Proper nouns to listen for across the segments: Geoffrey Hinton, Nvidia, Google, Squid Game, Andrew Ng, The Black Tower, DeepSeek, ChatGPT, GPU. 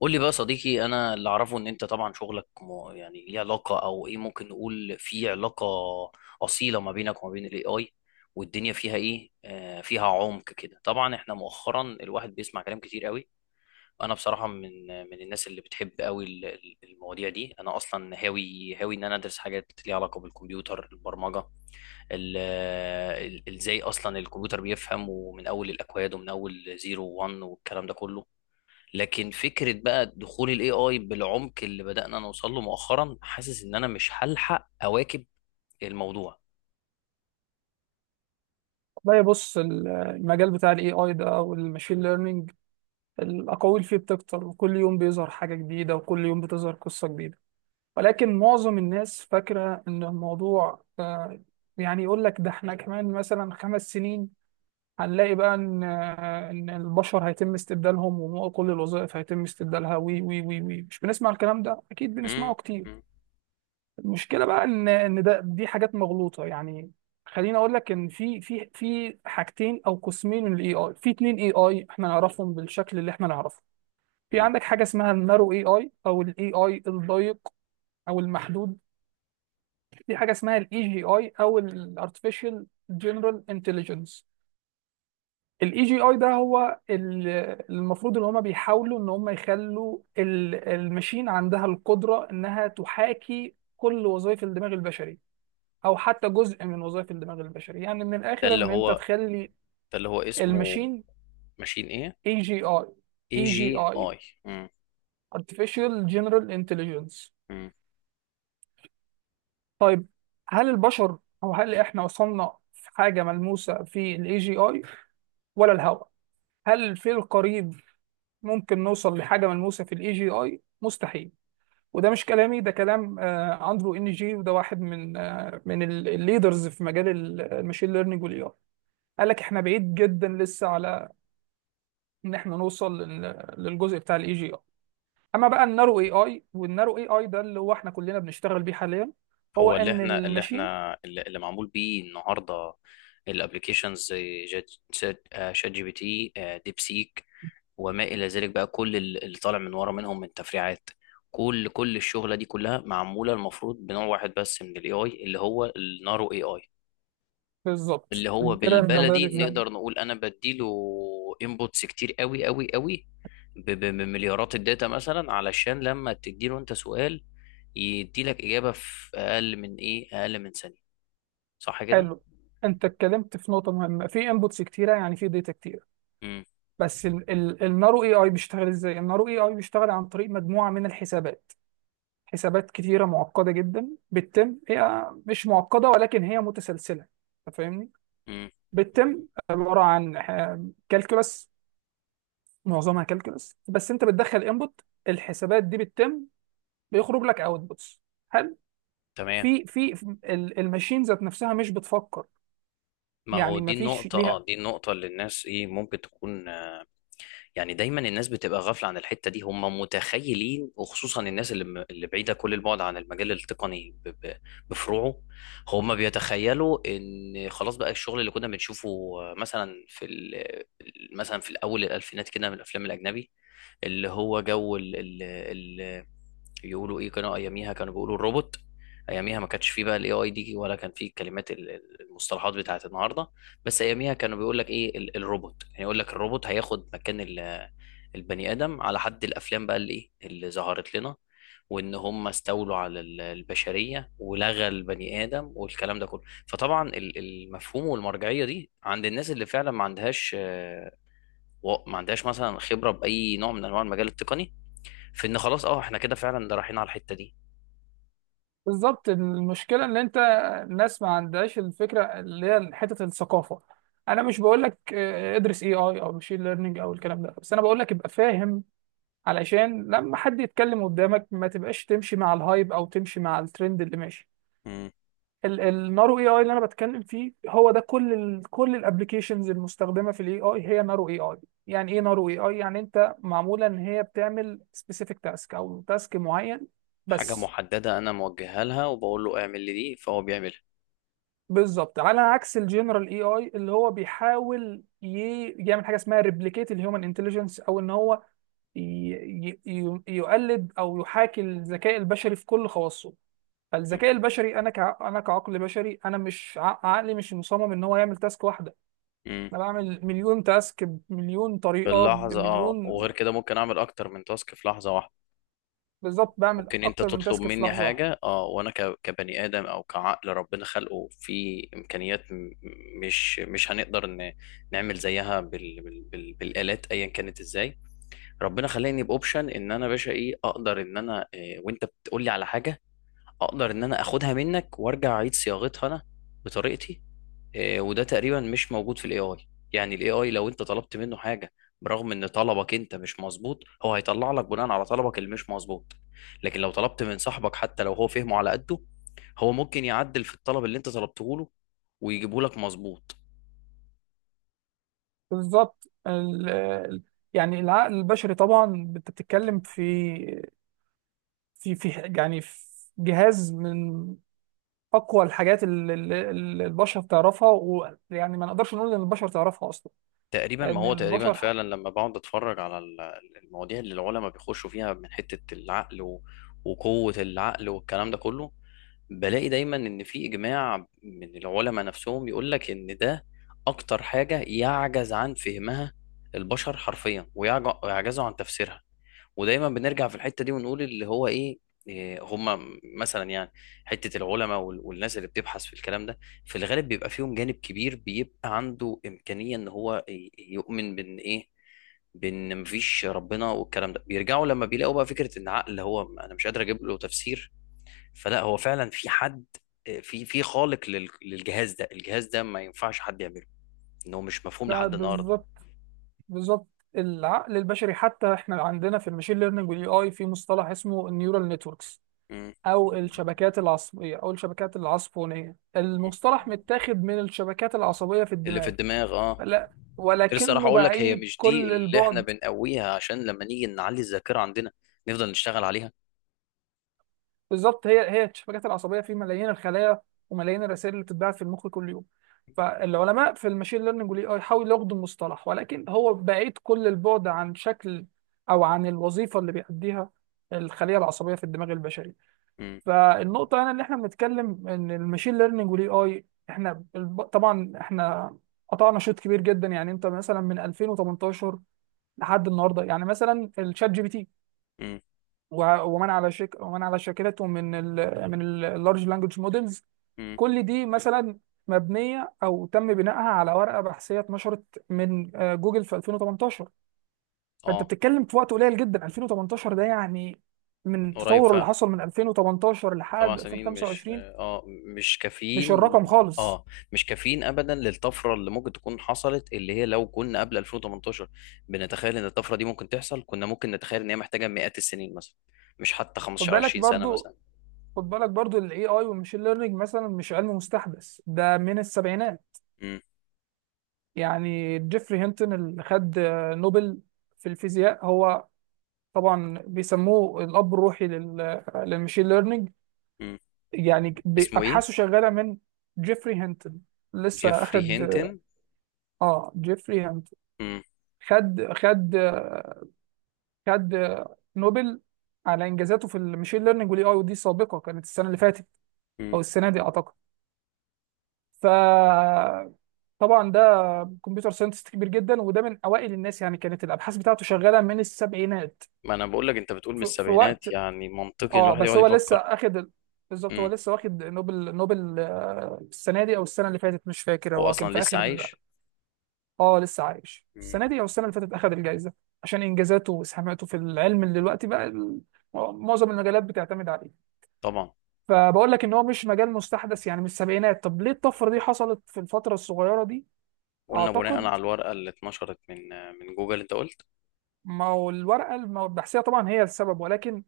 قول لي بقى صديقي، انا اللي اعرفه ان انت طبعا شغلك يعني ليه علاقه، او ايه، ممكن نقول في علاقه اصيله ما بينك وما بين الاي اي، والدنيا فيها ايه، فيها عمق كده. طبعا احنا مؤخرا الواحد بيسمع كلام كتير قوي. انا بصراحه من الناس اللي بتحب قوي المواضيع دي. انا اصلا هاوي ان انا ادرس حاجات ليها علاقه بالكمبيوتر، البرمجه، ال- ازاي اصلا الكمبيوتر بيفهم، ومن اول الاكواد، ومن اول زيرو وان والكلام ده كله. لكن فكرة بقى دخول الاي اي بالعمق اللي بدأنا نوصل له مؤخرا، حاسس ان انا مش هلحق اواكب الموضوع. لا، بص. المجال بتاع الاي اي ده والماشين ليرنينج، الاقاويل فيه بتكتر، وكل يوم بيظهر حاجه جديده وكل يوم بتظهر قصه جديده. ولكن معظم الناس فاكره ان الموضوع يعني، يقول لك ده احنا كمان مثلا خمس سنين هنلاقي بقى ان البشر هيتم استبدالهم وكل الوظائف هيتم استبدالها، وي وي وي وي، مش بنسمع الكلام ده؟ اكيد مم، بنسمعه كتير. مم، المشكله بقى ان ده دي حاجات مغلوطه يعني. خليني اقول لك ان في حاجتين او قسمين من الاي اي. في اتنين اي اي احنا نعرفهم بالشكل اللي احنا نعرفه. في مم، عندك حاجه اسمها النارو اي اي، او الاي اي الضيق، او المحدود. في حاجه اسمها الاي جي اي، او الارتفيشال جنرال انتليجنس. الاي جي اي ده هو المفروض ان هم بيحاولوا ان هم يخلوا الماشين عندها القدره انها تحاكي كل وظائف الدماغ البشري، او حتى جزء من وظائف الدماغ البشري. يعني من ده الاخر، اللي ان انت هو، تخلي ده اللي هو اسمه الماشين ماشين ايه؟ اي جي اي. اي اي جي جي اي. اي. مم، artificial general intelligence. مم. طيب، هل البشر، او هل احنا وصلنا في حاجه ملموسه في الاي جي اي ولا الهوى؟ هل في القريب ممكن نوصل لحاجه ملموسه في الاي جي اي؟ مستحيل. وده مش كلامي، ده كلام اندرو ان جي، وده واحد من الليدرز في مجال الماشين ليرنينج والاي اي. قال لك احنا بعيد جدا لسه على ان احنا نوصل للجزء بتاع الاي جي اي. اما بقى النارو اي اي، والنارو اي اي ده اللي هو احنا كلنا بنشتغل بيه حاليا، هو هو اللي ان احنا، اللي الماشين. احنا اللي, اللي معمول بيه النهارده، الابلكيشنز، زي شات، شات جي بي تي، ديب سيك، وما الى ذلك بقى. كل اللي طالع من ورا منهم من تفريعات، كل الشغله دي كلها معموله المفروض بنوع واحد بس من الاي اي، اللي هو النارو اي اي، بالظبط، اللي هو كده انت بدأت بالبلدي تفهم. نقدر نقول انا بديله انبوتس كتير قوي، بمليارات الداتا، مثلا علشان لما تديله انت سؤال، يديلك اجابه في اقل من ايه، اقل من ثانيه. صح كده؟ حلو. انت اتكلمت في نقطه مهمه، في انبوتس كتيره، يعني في داتا كتيره. امم. بس النارو اي اي بيشتغل ازاي؟ النارو اي اي بيشتغل عن طريق مجموعه من الحسابات، حسابات كتيره معقده جدا بتتم. هي مش معقده ولكن هي متسلسله. أنت فاهمني؟ امم. بتتم، عباره عن كالكولس، معظمها كالكولس. بس انت بتدخل انبوت، الحسابات دي بتتم، بيخرج لك اوتبوتس. هل تمام. في الماشين ذات نفسها مش بتفكر؟ ما هو يعني ما دي فيش النقطة، ليها. اه دي النقطة اللي الناس ايه، ممكن تكون، يعني دايما الناس بتبقى غافله عن الحته دي. هم متخيلين، وخصوصا الناس اللي اللي بعيده كل البعد عن المجال التقني، بفروعه، هم بيتخيلوا ان خلاص بقى الشغل اللي كنا بنشوفه، مثلا في مثلا في الاول، الالفينات كده، من الافلام الاجنبي، اللي هو جو ال- يقولوا ايه، كانوا اياميها كانوا بيقولوا الروبوت. اياميها ما كانش فيه بقى الاي اي دي، ولا كان فيه كلمات المصطلحات بتاعت النهارده. بس اياميها كانوا بيقول لك ايه، الروبوت، يعني يقول لك الروبوت هياخد مكان البني ادم، على حد الافلام بقى اللي ايه، اللي ظهرت لنا، وان هم استولوا على البشريه، ولغى البني ادم والكلام ده كله. فطبعا المفهوم والمرجعيه دي عند الناس اللي فعلا ما عندهاش، ما عندهاش مثلا خبره باي نوع من انواع المجال التقني، في ان خلاص اه احنا كده فعلا ده رايحين على الحته دي. بالظبط، المشكله ان انت، الناس ما عندهاش الفكره، اللي هي حته الثقافه. انا مش بقول لك ادرس اي اي او ماشين ليرنينج او الكلام ده، بس انا بقول لك ابقى فاهم، علشان لما حد يتكلم قدامك ما تبقاش تمشي مع الهايب او تمشي مع الترند اللي ماشي. مم. النارو اي اي اللي انا بتكلم فيه هو ده. كل الابلكيشنز المستخدمه في الاي اي هي نارو اي اي. يعني ايه نارو اي اي؟ يعني انت معموله ان هي بتعمل سبيسيفيك تاسك، او تاسك معين حاجة بس. محددة، أنا موجهها لها وبقول له اعمل لي دي، فهو بيعملها. بالظبط، على عكس الجنرال اي اي اللي هو بيحاول يعمل حاجه اسمها ريبليكيت الهيومن انتليجنس، او ان هو ي- يقلد او يحاكي الذكاء البشري في كل خواصه. مم. فالذكاء البشري، انا كعقل بشري، انا مش ع- عقلي مش مصمم ان هو يعمل تاسك واحده. مم. انا بعمل مليون تاسك بمليون في طريقه اللحظة، اه بمليون. وغير كده ممكن أعمل أكتر من تاسك في لحظة واحدة. بالظبط، بعمل ممكن أنت اكتر من تطلب تاسك في مني لحظه واحده. حاجة، اه وأنا كبني آدم أو كعقل ربنا خلقه في إمكانيات مش هنقدر نعمل زيها بالآلات أيا كانت، إزاي ربنا خلاني بأوبشن إن أنا باشا إيه، أقدر إن أنا إيه، وأنت بتقولي على حاجة أقدر إن أنا أخدها منك وأرجع أعيد صياغتها أنا بطريقتي. وده تقريبا مش موجود في الاي اي. يعني الاي اي لو انت طلبت منه حاجه، برغم ان طلبك انت مش مظبوط، هو هيطلع لك بناء على طلبك اللي مش مظبوط. لكن لو طلبت من صاحبك، حتى لو هو فهمه على قده، هو ممكن يعدل في الطلب اللي انت طلبته له ويجيبه لك مظبوط. بالظبط، يعني العقل البشري، طبعا انت بتتكلم في في في يعني في جهاز من اقوى الحاجات، اللي البشر تعرفها، ويعني ما نقدرش نقول ان البشر تعرفها اصلا، تقريبا، ما لان هو تقريبا البشر فعلا لما بقعد اتفرج على المواضيع اللي العلماء بيخشوا فيها من حتة العقل وقوة العقل والكلام ده كله، بلاقي دايما ان في اجماع من العلماء نفسهم يقول لك ان ده اكتر حاجة يعجز عن فهمها البشر حرفيا، ويعجزوا عن تفسيرها. ودايما بنرجع في الحته دي ونقول اللي هو ايه، إيه هم مثلا، يعني حته العلماء والناس اللي بتبحث في الكلام ده، في الغالب بيبقى فيهم جانب كبير بيبقى عنده امكانيه ان هو يؤمن بان ايه، بان مفيش ربنا، والكلام ده بيرجعوا لما بيلاقوا بقى فكره ان عقل، هو انا مش قادر اجيب له تفسير، فلا هو فعلا في حد، في خالق للجهاز ده، الجهاز ده ما ينفعش حد يعمله، ان هو مش مفهوم بقى. لحد النهارده. بالظبط. بالظبط. العقل البشري، حتى احنا عندنا في الماشين ليرنينج والاي اي في مصطلح اسمه النيورال نتوركس، م- أو الشبكات العصبية، أو الشبكات العصبونية. م. المصطلح متاخد من الشبكات العصبية في اللي في الدماغ. الدماغ اه. لا، كنت لسه راح ولكنه اقول لك، هي بعيد مش دي كل اللي احنا البعد. بنقويها عشان لما نيجي نعلي الذاكره عندنا نفضل نشتغل عليها؟ بالظبط، هي هي الشبكات العصبية في ملايين الخلايا، وملايين الرسائل اللي بتتبعت في المخ كل يوم. فالعلماء في الماشين ليرنينج والاي اي حاولوا ياخدوا المصطلح، ولكن هو بعيد كل البعد عن شكل، أو عن الوظيفة اللي بيأديها الخلية العصبية في الدماغ البشري. امم. فالنقطة هنا اللي احنا بنتكلم، ان الماشين ليرنينج والاي اي، احنا طبعا احنا قطعنا شوط كبير جدا. يعني انت مثلا من 2018 لحد النهارده، يعني مثلا الشات جي بي تي امم. ومن على شاكلته، من ال من اللارج لانجوج مودلز، امم. كل دي مثلا مبنية او تم بنائها على ورقة بحثية اتنشرت من جوجل في 2018. فانت اه، بتتكلم في وقت قليل جدا. 2018 ده يعني، من من قريب التطور اللي فعلا. حصل من 2018 سبع لحد سنين مش 2025، اه مش مش كافيين. الرقم خالص. اه مش كافيين ابدا للطفره اللي ممكن تكون حصلت، اللي هي لو كنا قبل 2018 بنتخيل ان الطفره دي ممكن تحصل، كنا ممكن نتخيل ان هي محتاجه مئات السنين مثلا، مش حتى خد 15 بالك 20 سنه برضو، مثلا. خد بالك برضو، الاي اي والماشين ليرنينج مثلا مش علم مستحدث، ده من السبعينات. امم. يعني جيفري هينتون اللي خد نوبل في الفيزياء، هو طبعا بيسموه الاب الروحي للماشين ليرنينج. امم. يعني اسمه ايه؟ ابحاثه شغاله من. جيفري هينتون، لسه جيفري اخد. هينتن. اه، جيفري هينتون خد خد خد نوبل على انجازاته في الماشين ليرنينج والاي اي، ودي سابقه. كانت السنه اللي فاتت، امم. او السنه دي اعتقد. فطبعا ده كمبيوتر ساينتست كبير جدا، وده من اوائل الناس. يعني كانت الابحاث بتاعته شغاله من السبعينات. ما انا بقول لك، انت بتقول من في, في السبعينات، وقت. يعني منطقي ان اه، الواحد بس يقعد هو لسه يفكر. اخد بالظبط. هو امم. لسه واخد نوبل، السنه دي او السنه اللي فاتت، مش فاكر. هو هو كان اصلا في لسه اخر. عايش؟ اه، لسه عايش. امم. السنه دي او السنه اللي فاتت اخد الجائزه، عشان انجازاته واسهاماته في العلم اللي دلوقتي بقى معظم المجالات بتعتمد عليه. طبعا. فبقول لك ان هو مش مجال مستحدث، يعني من السبعينات. طب ليه الطفره دي حصلت في الفتره الصغيره دي؟ قلنا بناء على اعتقد، الورقه اللي اتنشرت من من جوجل، انت قلت. ما هو الورقة البحثية طبعا هي السبب، ولكن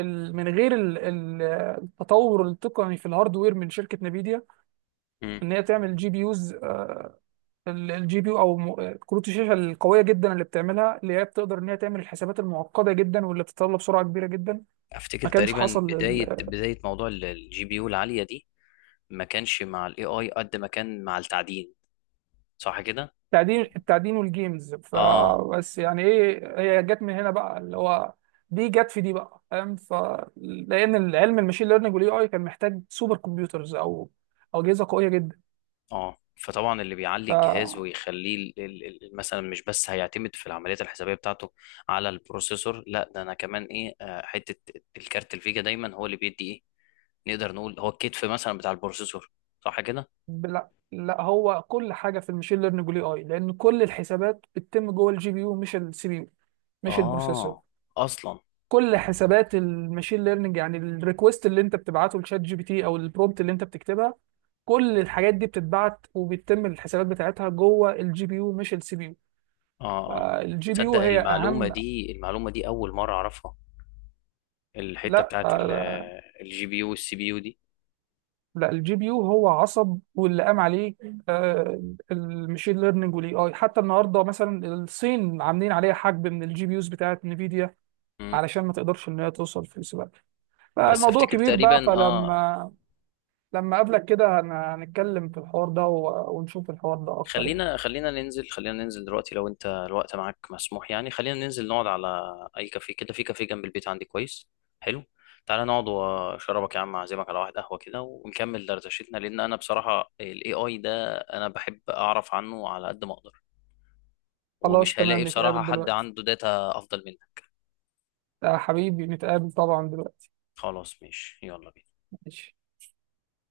من غير التطور التقني في الهاردوير من شركة نفيديا، امم. ان هي تعمل جي بي يوز. الجي بي يو، او كروت الشاشة القوية جدا اللي بتعملها، اللي هي بتقدر ان هي تعمل الحسابات المعقدة جدا واللي بتتطلب سرعة كبيرة جدا، افتكر ما كانش تقريبا حصل. بدايه، بدايه موضوع الجي بي يو العاليه دي، ما كانش مع الاي اي قد ما كان مع التعدين. صح كده؟ التعدين، والجيمز اه. فبس. يعني ايه، هي جت من هنا بقى، اللي هو دي جت في دي، بقى فاهم؟ لان العلم الماشين ليرنينج والاي اي كان محتاج سوبر كمبيوترز، او اجهزه قويه جدا. اه، فطبعا اللي بيعلي ف الجهاز ويخليه مثلا مش بس هيعتمد في العمليات الحسابيه بتاعته على البروسيسور، لا ده انا كمان ايه، حته الكارت الفيجا دايما هو اللي بيدي ايه، نقدر نقول هو الكتف مثلا بتاع البروسيسور. صح كده؟ لا، لا، هو كل حاجه في الماشين ليرنينج والاي اي، لان كل الحسابات بتتم جوه الجي بي يو، مش السي بي يو، مش البروسيسور. اه اصلا. كل حسابات الماشين ليرنينج، يعني الريكوست اللي انت بتبعته لشات جي بي تي، او البرومبت اللي انت بتكتبها، كل الحاجات دي بتتبعت وبيتم الحسابات بتاعتها جوه الجي بي يو، مش السي بي يو. اه. اه الجي بي يو تصدق هي المعلومه اهم. دي، المعلومه دي اول مره اعرفها، الحته لا، بتاعت الجي بي يو والسي بي يو دي. لا، الجي بي يو هو عصب، واللي قام عليه آه، المشين ليرنينج والاي اي. حتى النهارده مثلا، الصين عاملين عليها حجب من الجي بي يوز بتاعت نفيديا، مم. علشان ما تقدرش ان هي توصل في السباق. بس فالموضوع افتكر كبير بقى. تقريبا اه. لما اقابلك كده هنتكلم في الحوار ده، ونشوف الحوار ده اكتر يعني. خلينا، ننزل دلوقتي لو انت الوقت معاك مسموح، يعني خلينا ننزل نقعد على اي كافيه كده، في كافيه جنب البيت عندي كويس. حلو، تعالى نقعد واشربك يا عم، اعزمك على واحد قهوة كده ونكمل دردشتنا، لان انا بصراحة الاي اي ده انا بحب اعرف عنه على قد ما اقدر، خلاص ومش هلاقي تمام، بصراحة نتقابل حد دلوقتي. عنده داتا افضل منك. يا حبيبي، نتقابل طبعا دلوقتي. خلاص ماشي، يلا بينا. ماشي.